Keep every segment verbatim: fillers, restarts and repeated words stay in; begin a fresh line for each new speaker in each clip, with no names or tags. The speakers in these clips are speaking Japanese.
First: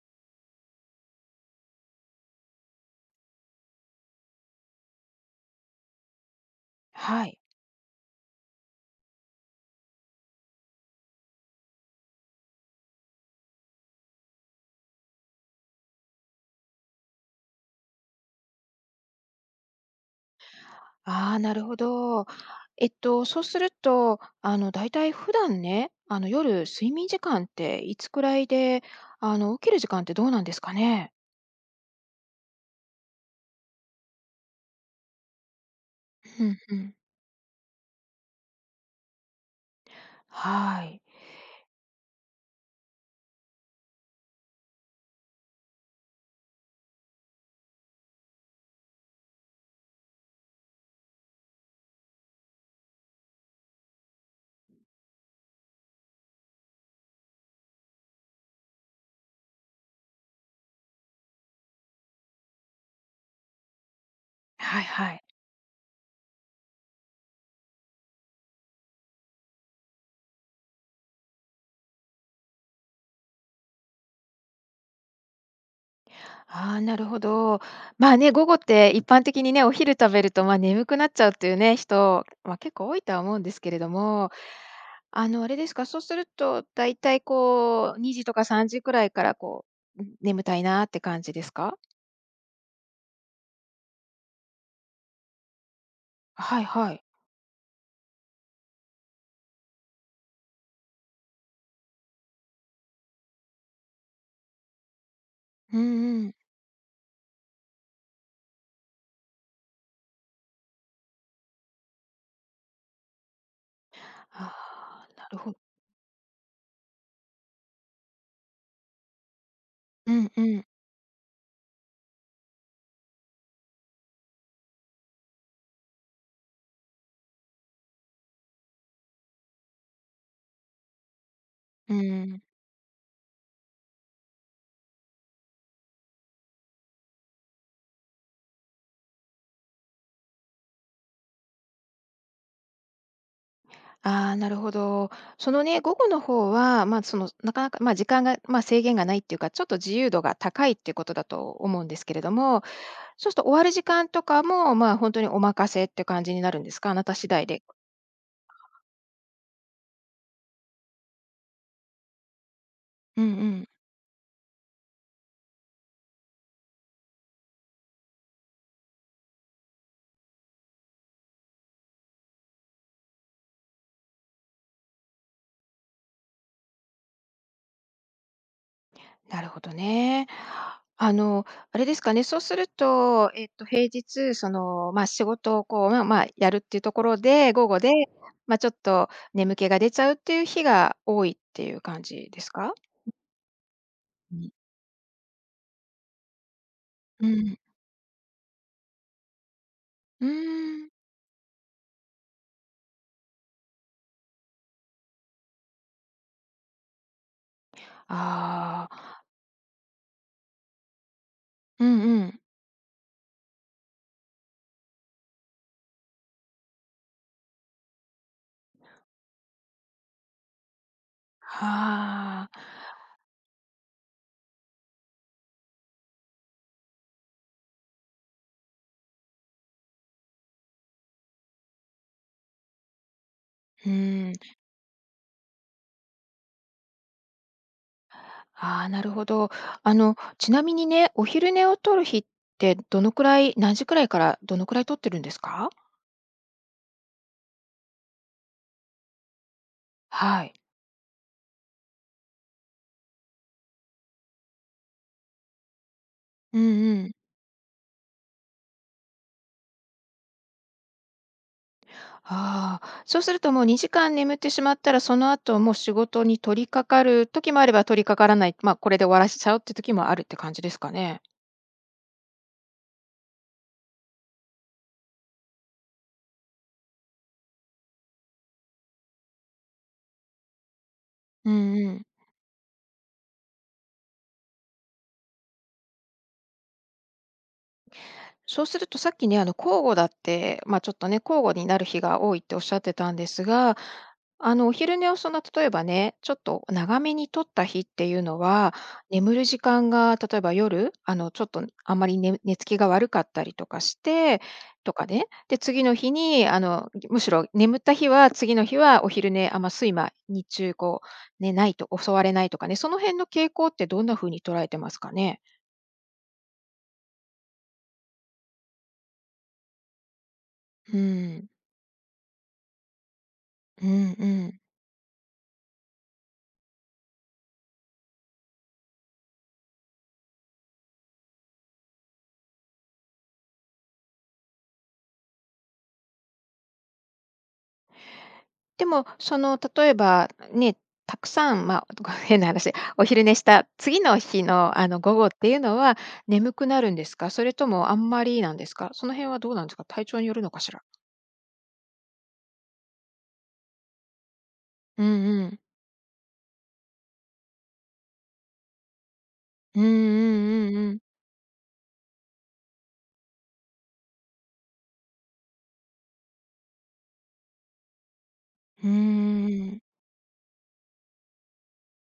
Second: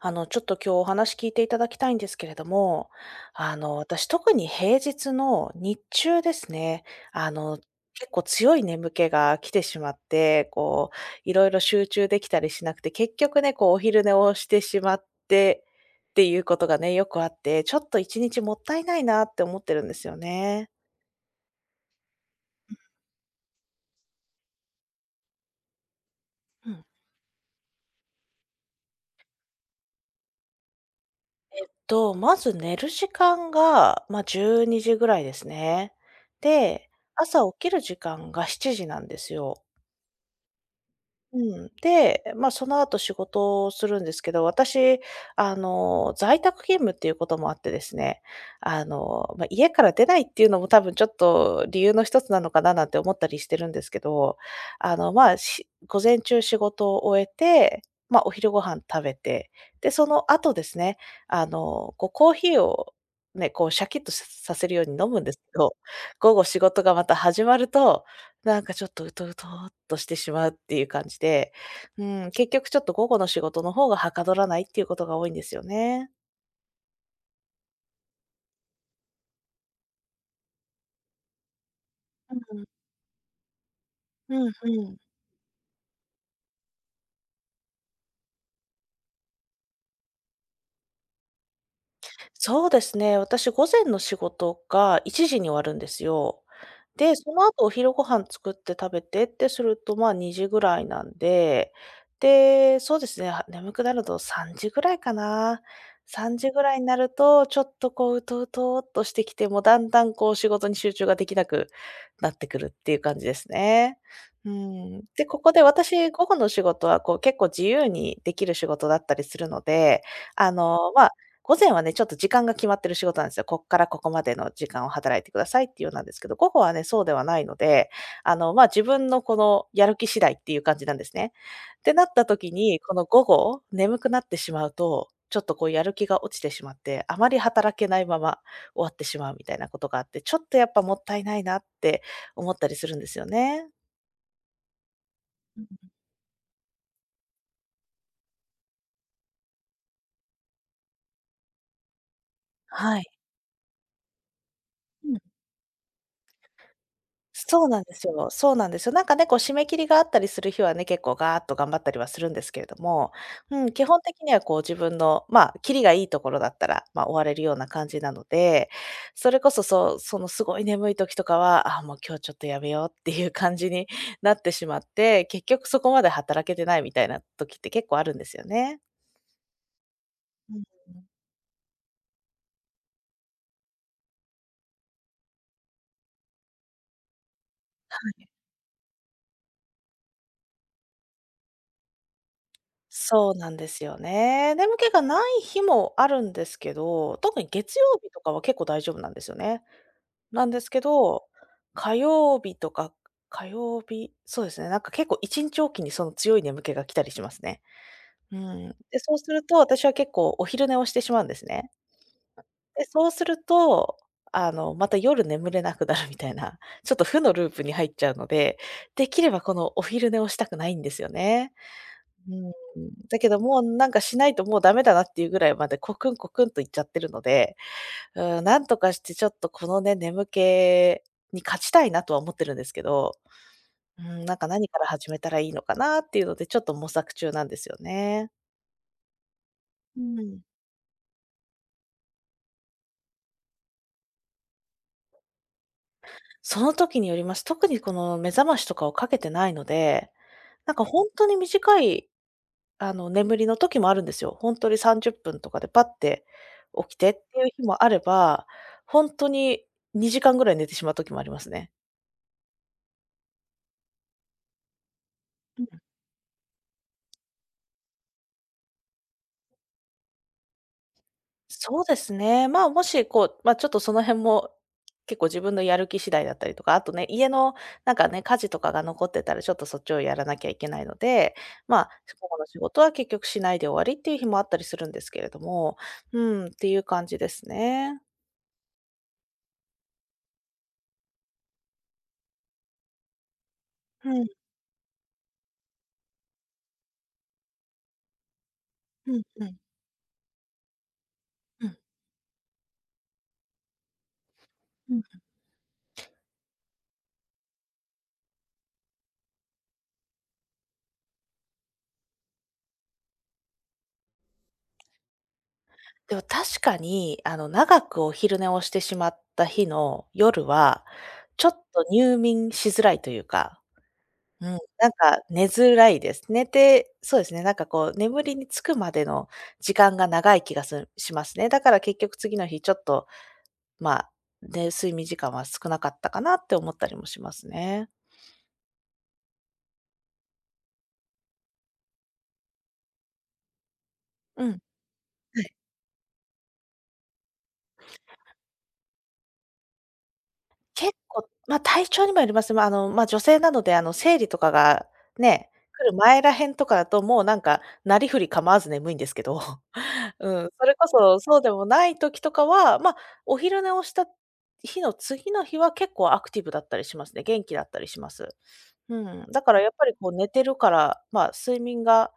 あの、ちょっと今日お話聞いていただきたいんですけれども、あの、私特に平日の日中ですね、
は
あ
い。
の、結構強い眠気が来てしまって、こう、いろいろ集中できたりしなくて、結局ね、こう、お昼寝をしてしまってっていうことがね、よくあって、ちょっと一日もったいないなって思ってるんですよね。
ああ、なるほど。えっと、そうすると、あの、だいたい普段ね、あの、夜
うん。
睡眠時間っていつくらいで、あの、起きる時間ってどうなんですかね？
と、まず寝る時間が、まあ、じゅうにじぐらいですね。
うんう
で、
ん。
朝起きる時間がしちじなんですよ。
はい。
うん。で、まあ、その後仕事をするんですけど、私、あの、在宅勤務っていうこともあってですね、あの、まあ、家から出ないっていうのも多分ちょっと理由の一つなのかななんて思ったりしてるんですけど、あの、まあ、し午前中仕事を終えて、まあ、お昼ご飯食べて、で、その後ですね、あの、こうコーヒーをね、こうシャキッとささせる
は
よ
い
うに飲
は
むん
い。
ですけど、午後仕事がまた始まると、なんかちょっと、うとうとーっとしてしまうっていう感じで、うん、結局ちょっと午後の仕事の方がはかどらないっていうことが多いんですよね。
ああ、なるほど。まあね、午後って一般的にね、お昼食べると、ま、眠くなっちゃうっていうね、人、
う
ま、
ん、
結構多いとは思うんですけれども、
うんうん。
あの、あれですか、そうするとだいたいこうにじとかさんじくらいからこう、ん、眠たいなって感じですか？
そうですね、私午前の仕事がいちじに終わるんですよ。
はいはい。
で、その後お昼ご飯作って食べてってすると、まあ、にじぐらいなんで、で、そうですね、は眠くなるとさんじぐらいかな。
うんうん。
さんじぐらいになると、ちょっとこう、うとうとっとしてきて、もうだんだんこう仕事に集中ができなくなってくるっていう感じですね。うん。
ああ、
で、
なる
ここ
ほど。
で私、午後の仕事はこう結構自由にできる仕事だったりするので、
うんう
あ
ん。
の、まあ午前はね、ちょっと時間が決まってる仕事なんですよ。こっからここまでの時間を働いてくださいっていうようなんですけど、午後はね、そうではないので、あの、まあ、自分のこのやる気次第っていう感じなんですね。って
う
なった
ーん。
時に、この午後、眠くなってしまうと、ちょっとこうやる気が落ちてしまって、あまり働けないまま終わってしまうみたいなことがあって、ちょっとやっぱもったいないなって思ったりするんですよね。
ああ、なるほど。そ
う
の
ん。
ね、午後の方は、ま、あその、なかなか、まあ、時間が、まあ、制限がないっていうか、ちょっと自由度が高いっていうことだと思うんですけれども、
はい。
そうすると終わる時間とかも、まあ、本当にお任せって感じになるんですか？あなた次第で。
そうなんですよ。そうなんですよ。なんかね、こう締め切りがあったりする日はね、結構ガーッと頑張ったりはするんですけれども、
うんう
う
ん。
ん、基本的にはこう自分の、まあ、キリがいいところだったら、まあ、終われるような感じなので、それこそ、そう、そのすごい眠い時とかは、あ、もう今日ちょっとやめようっていう感じになってしまって、結局そこまで働けてないみたいな時って結構あるんですよね。
なるほどね。
うん、
あの、あれですかね、そうすると、えっと、平日、その、まあ、仕事をこう、まあまあ、やるっていうところで、午後で、まあ、ちょっと眠気が出ちゃうっていう日が多いっていう感じですか？
そうなんですよ
うん。
ね。眠気がない日もあるんですけど、
う
特に
ん。
月曜日とかは結構大丈夫なんですよね。
うー
なんですけ
ん。
ど、火曜日とか火曜日そうですね、なんか結構一日おきにその強い眠気が来たりしますね。うん。
あ
で、そう
あ、
すると、私は結構お昼寝をしてしまうんですね。
うんうん。
で、そうすると、あの、また夜眠れなくなるみたいな、ちょっと負のループに入っちゃうので、できればこのお昼寝をしたくないんですよね。う
は
ん。
あ。
だけどもうなんかしないともうダメだなっていうぐらいまでコクンコクンといっちゃってるので、うん、なんとかしてちょっとこのね、眠気に勝ちたいなとは思ってるんですけど、
う
うん、
ー
なんか
ん。
何から始めたらいいのかなっていうので、ちょっと模索中なんですよね。
ああ、なるほど。あ
う
の、
ん。
ちなみにね、お昼寝を取る日ってどのくらい何時くらいからどのくらい取ってるんですか？
その時によります。特にこの目覚ましとかをかけてないので、
はい。
なんかほんとに短い、あの、眠りの時もあるんですよ。ほんとにさんじゅっぷんとかでパッて
うん
起き
う
て
ん。
っていう日もあれば、ほんとににじかんぐらい寝てしまう時もありますね。
ああ、そうするともうにじかん眠ってしまったら、その後もう仕事に取り掛かる時もあれば取り掛からない、まあ、これで終わらしちゃうって時もあるって感じですかね？
そうですね。まあ、もしこう、まあ、ちょっとその辺も、結構自分のやる気次第だったりとか、あとね、家のなんかね、家事とかが残ってたら、ちょっとそっちをやらなきゃいけないので、
うん
まあ、
うん。
午の仕事は結局しないで終わりっていう日もあったりするんですけれども、うん、っていう感じですね。
そうするとさっきね、あの、交互だって、まあ、ちょっとね、交互になる日が多いっておっしゃってたんですが、
うん、
あの、お昼寝をその、例えばね、ちょっと長めに取った日っていうのは、
うん
眠
う
る
ん、
時間が、例えば夜、あの、ちょっと
うん。
あんまり寝寝つきが悪かったりとかして、と
うん。
かね、で、次の日に、あの、むしろ眠った日は、次の日はお昼寝、あんま睡魔、日中こう、ね、ないと、襲われないとかね、その辺の傾向ってどんな風に捉えてますかね？
でも確かに、あの、長くお昼寝をしてしまった日の夜は、
う
ちょ
ん、
っと入眠しづらいというか、
うんう
うん、
ん。
なんか寝づらいです。寝てそうですね、なんかこう眠りにつくまでの時間が長い気がすしますね。だから結局次の日ちょっと、まあ、ね、睡眠時間は少なかったかなって思ったりもしますね。
でも、その、例えば、ね、たくさん、まあ、ご 変な話、お昼寝した次の日
うん、は
の、あの、午後って
い。
いうのは眠くなるんですか？それともあんまりなんですか？その辺はどうなんですか？体調によるのかしら？
結構、まあ、体調にもよります。まあ、あの、まあ、女性なので、あの、生理とかが
うんう
ね、
ん。
来る前ら辺とかだと、もうなんか、なりふり構わず眠いんですけど。
うんう
うん、それ
んう
こ
んうん。
そ、そうでもない時とかは、まあ、お昼寝をした日の次の日は結構アクティブだったりしますね。元気だったりします。
うー
うん、だからやっ
ん。
ぱりこう寝てるから、まあ、睡眠が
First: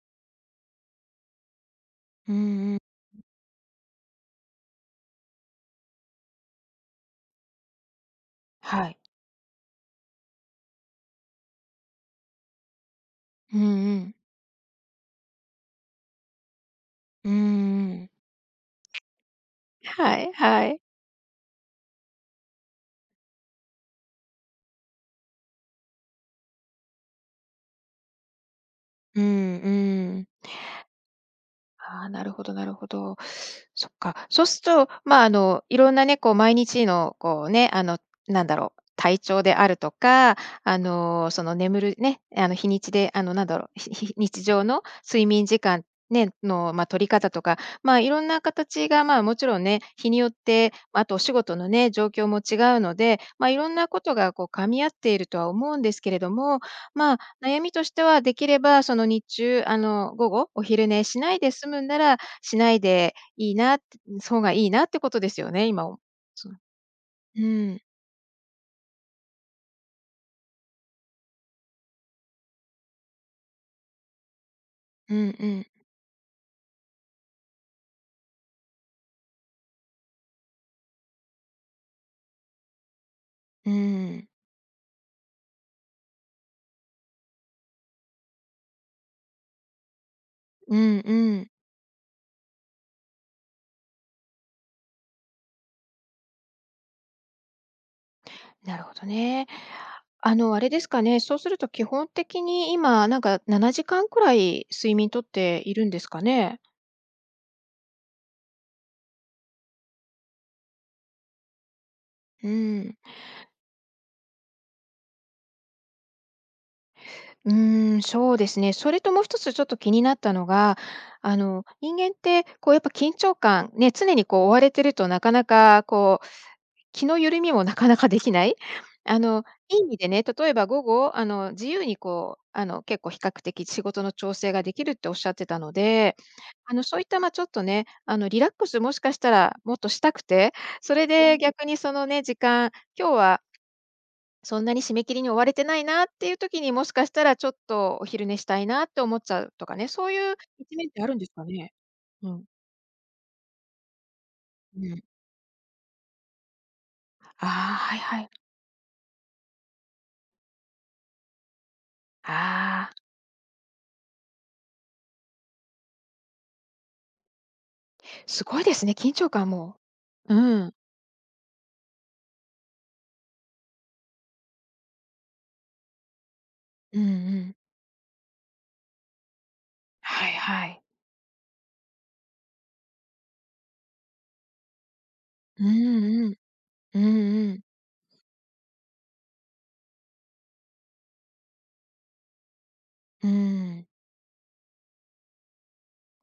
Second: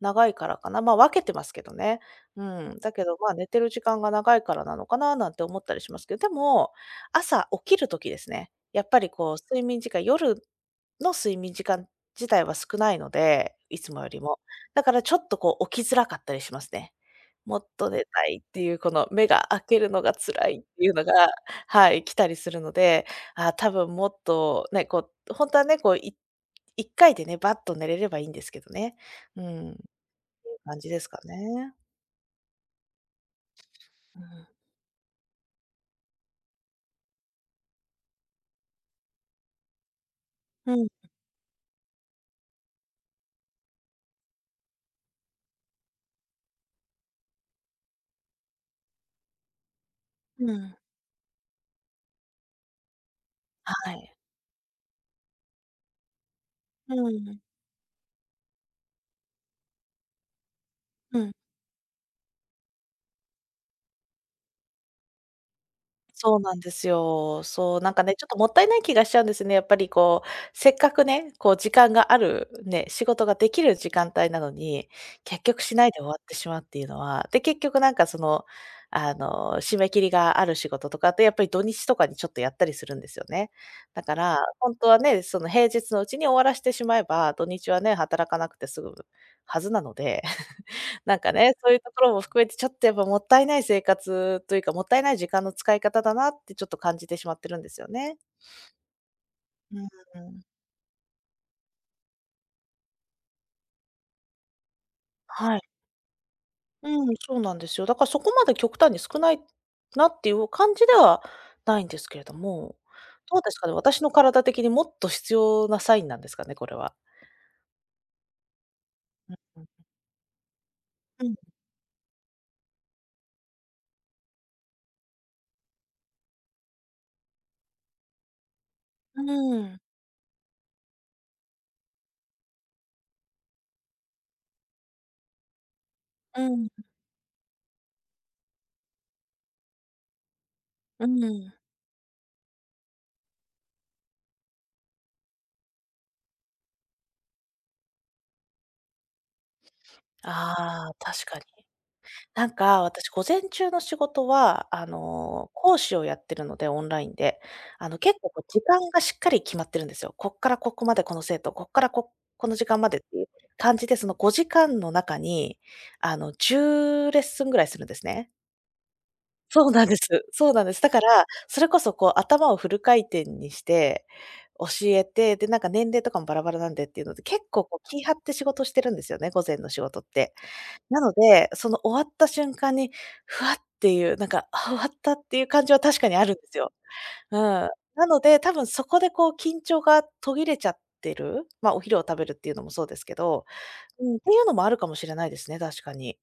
長いからかな、まあ、分けてますけどね。
う
う
んう
ん、
ん。
だけど、まあ、寝てる時間が長いからなのかななんて思ったりしますけど、でも、朝起きる時ですね。やっ
は
ぱ
い。
りこう睡眠時間、夜の睡眠時間自体は少ないので、
うん
いつ
う
もよ
ん。
りも。だからちょっとこう起きづらかったりしますね。
うー
もっと寝
ん。
たいっていう、この目が開けるのが
はい
辛いっ
はい。
ていうのが、はい、来たりするので、ああ、多分もっとね、こう、本当はね、こう、いいっかいでね、バッと寝れればいいんですけどね。
うん
う
う
ん、ってい
ん。
う感じですかね。
ああ、なるほどなるほど。そっか。
う
そ
ん。
うすると、まあ、あの、いろんなね、こう毎日のこうね、あの、なんだろう、体調であるとか、
う
あ
ん、
の、その眠るね、あの、日にちで、あの、なんだろう、ひひ日常の睡眠時間ね、の、まあ、取り方とか、まあ、いろんな形が、まあ、もちろんね、日によっ
う
て、
ん。
あとお仕事のね、状況も違うので、まあ、いろんな
は
こと
い。
がこう噛み合っているとは思うんですけれども、
う
まあ、
ん、
悩みとしては、できればその日中、あの、午後、お昼寝
う
し
ん。
ないで済むんなら、しないでいいなって、そうがいいなってことですよね、今を。
そう
そ
な
う。
んです
う
よ。そう、
ん、
なんかね、ちょっともったいない気がしちゃうんですね。やっぱりこう、せっかくね、こう時間がある、ね、仕事ができる時間帯なのに、
うん
結
う
局
ん、
しないで終わってしまうっていうのは、で、結局なんかその、あの、締め切りがある仕事とかってやっぱり土日とかにちょっとやったりするんですよね。
う
だか
ん、
ら、本当はね、その平日のうちに終わらしてしまえば、土日はね、働かなくて済むはずなので、
うん
なんか
うん。
ね、そういうところも含めて、ちょっとやっぱもったいない生活というか、もったいない時間の使い方だなってちょっと感じてしまってるんですよね。
なるほどね。
う
あ
ん。
の、あれですかね、そうすると基本的に今、なんかななじかんくらい睡眠とっ
はい。
ているんですかね？
うん、そうなんですよ。だからそこまで極端に少ないなっていう感じではないんですけれど
う
も、
ん。
どうですかね、私の体的にもっと必要なサインなんですかね、これは。
うーん、そうですね。それともう一つ
う
ちょ
ん。
っと気になったのが、
うん。
あの、人間って、こう、やっぱ緊張感、ね、常にこう追われてるとなかなか、こう、気の緩みもなかなかできない。あの、
う
いい
ん。
意味でね、例えば午後、あの、自由にこう、あの、結構比較的仕事の調整ができるっておっしゃってたので、
うん。
あの、そういった、まあ、ちょっとね、あの、リラックスもしかしたらもっとしたくて、それで逆にそのね、時間、今日はそんなに締め切りに追われてないなっていう時に、もしかしたらちょっとお昼寝したいなって思っちゃうとかね、そういう一面
あ
っ
あ、
てあるん
確
です
かに。
かね？うん。
なんか、私午前中の仕事は、あ
うん。
の、講師をやってるので、オンラインで。
ああ、
あ
は
の、
い
結
は
構
い。
こう時間がしっかり決まってるんですよ。こっからここまでこの生徒、こっからここの時間ま
ああ、
でっていう感じで、そのごじかんの中に、あの、じゅうレッスンぐらいするんですね。
すごいですね、緊張感
そう
も。
なんです。
う
そうなんで
ん。
す。だから、それこそこう頭をフル回転にして教えて、で、なんか年齢とかもバラバラなんでっ
う
て
ん
いう
う
ので、結
ん。
構こう気張って仕事してるんですよね、午前の仕事っ
はい
て。
はい。
なので、その終わった瞬間に、ふわっていう、なんか、あ、終わったっていう
う
感じは確かにあ
んう
るん
ん。
ですよ。
う
うん。
んうん。
なので、多分そこでこう緊張が途切れちゃってる、まあ、お昼を食べるっていうのもそうですけ
う
ど、
ん。
うん、っていうのもあるかもしれないですね、確かに。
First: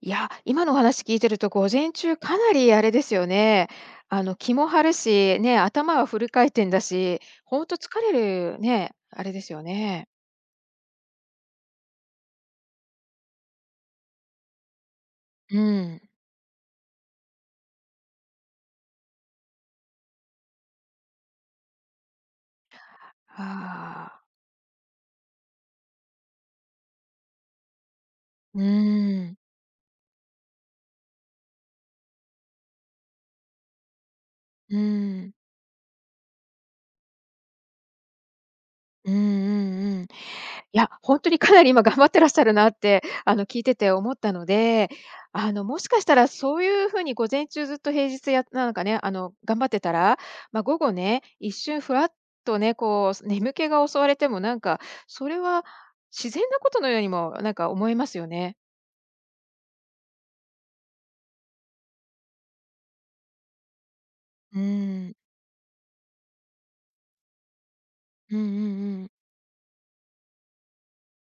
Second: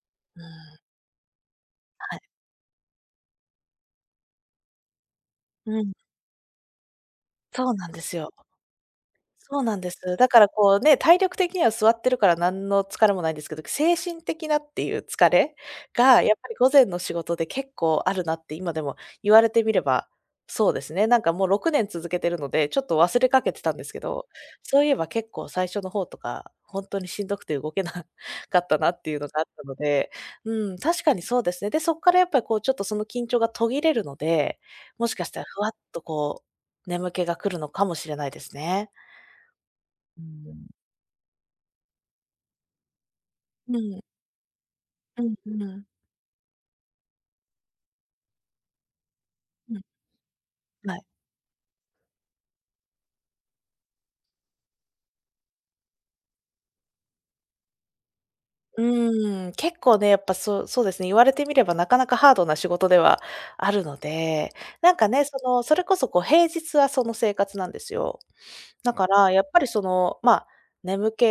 いや、
うん、
今のお話聞いてると午前
は
中
い。
かなりあれですよね、あの、気も張るし、ね、
うん、
頭はフル回転だし、ほん
そう
と
な
疲
んで
れ
すよ。
るね、あれです
そう
よ
なんで
ね。
す。だからこうね、体力的には座ってるから何の疲れもないんですけど、精神的なっていう疲れ
うん。
が、やっぱり午前の仕事で結構あるなって今でも言われてみれば、そうですね。なんかもうろくねん続けてるので、ちょっと忘れかけてたんですけ
あ
ど、
あ。
そういえば結構最初の方とか、本当にしんどくて動けな か
うー
ったなっていうの
ん、
があったので、うん、確かにそうですね。で、そこからやっぱりこうちょっとその緊張が途切れるので、
うー
もしかし
ん、
たらふわっとこう、眠気が来るのかもしれないですね。
うんうんうん。い
うん、
や、ほんとにかなり今頑張ってらっしゃるなって、あの、聞いてて思
う
ったので、
んう
あの、も
ん、
しかしたらそういう風に午前中ずっと平日やなんかね、あの、頑張っ
う
て
ん。
たら、ま、午後
はい。
ね、一瞬ふわっとね、こう、眠気が襲われてもなんか、それは自然なことのようにもなんか思えますよね。
うーん、結構ね、やっぱそうそうですね、言われてみればなかなかハードな仕事ではあるので、
うー
なんか
ん、
ね、その、それこそこう平日はその生活なんですよ。
うんうん
だ
う
か
ん。
ら、やっぱりその、まあ、眠気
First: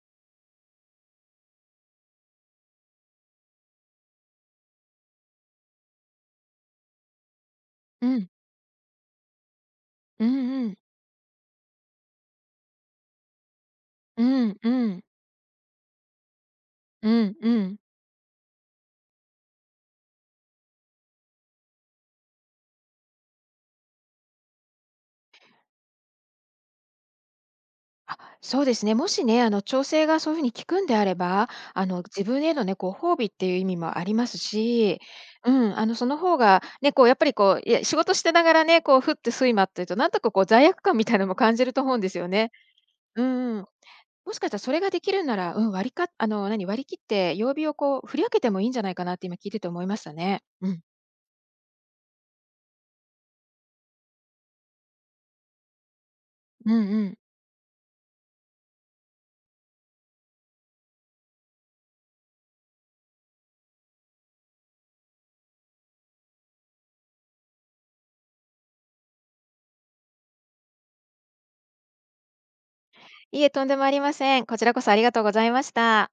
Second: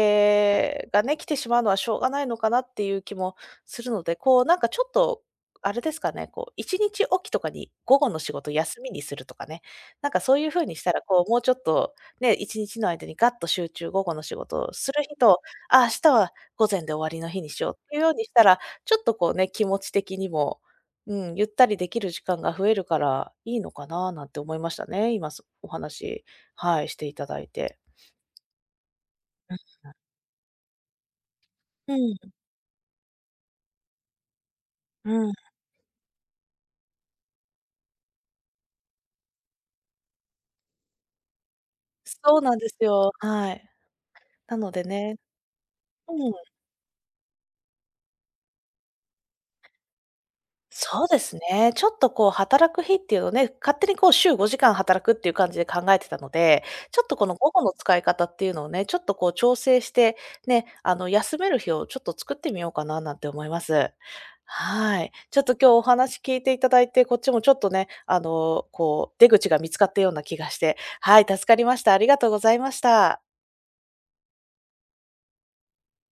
がね、来てしまうのはしょうがないのかなっていう気もするので、こうなんかちょっと、あれですかね、こういちにちおきとかに午
う
後の
ん、
仕事休みにするとかね、なんか
うん
そういう風
う
に
ん。
したら、こうもうちょっとね、いちにちの間にガッと集中、午後の
う
仕
ん
事を
う
する
ん。
日と、ああ、明日は午前で終わ
う
りの
ん
日に
う
しよう
ん。
っていうようにしたら、ちょっとこうね、気持ち的にも、うん、ゆったりできる時間が増えるからいいのかななんて思いましたね、今すお話。はい、していただいて。
あ、そうですね。もしね、あの、調整がそういうふうに効くんであれば、あ
う
の、
ん、
自分へのね、ご褒美っていう意味もありますし、
うん、
うん、あの、その方が、ね、こう、やっぱりこう、いや、仕事してながらね、こう、ふって睡魔っていうと、なんとかこう、罪悪感みたいなのも感じると思うんですよ
そう
ね。
なんですよ、
う
は
ん。
い。
もしかした
な
ら
の
それ
で
ができ
ね、
るなら、うん、割りかあ
うん、
の、何、割り切って、曜日をこう、振り分けてもいいんじゃないかなって今聞いてて思いましたね。うん。
そうですね。ちょっとこう働く日っていうのをね、勝手にこう週ごじかん働くっていう感じで考えてたので、
うんう
ちょっと
ん。
この午後の使い方っていうのをね、ちょっとこう調整して、ね、あの休める日をちょっと作ってみようかななんて思います。はい。ちょっと今日お話聞いていただいて、こっちもちょっとね、あの、こう出口が見つかったような気がして、はい、助かりました。ありがとうございました。
いいえ、とんでもありません。こちらこそありがとうございました。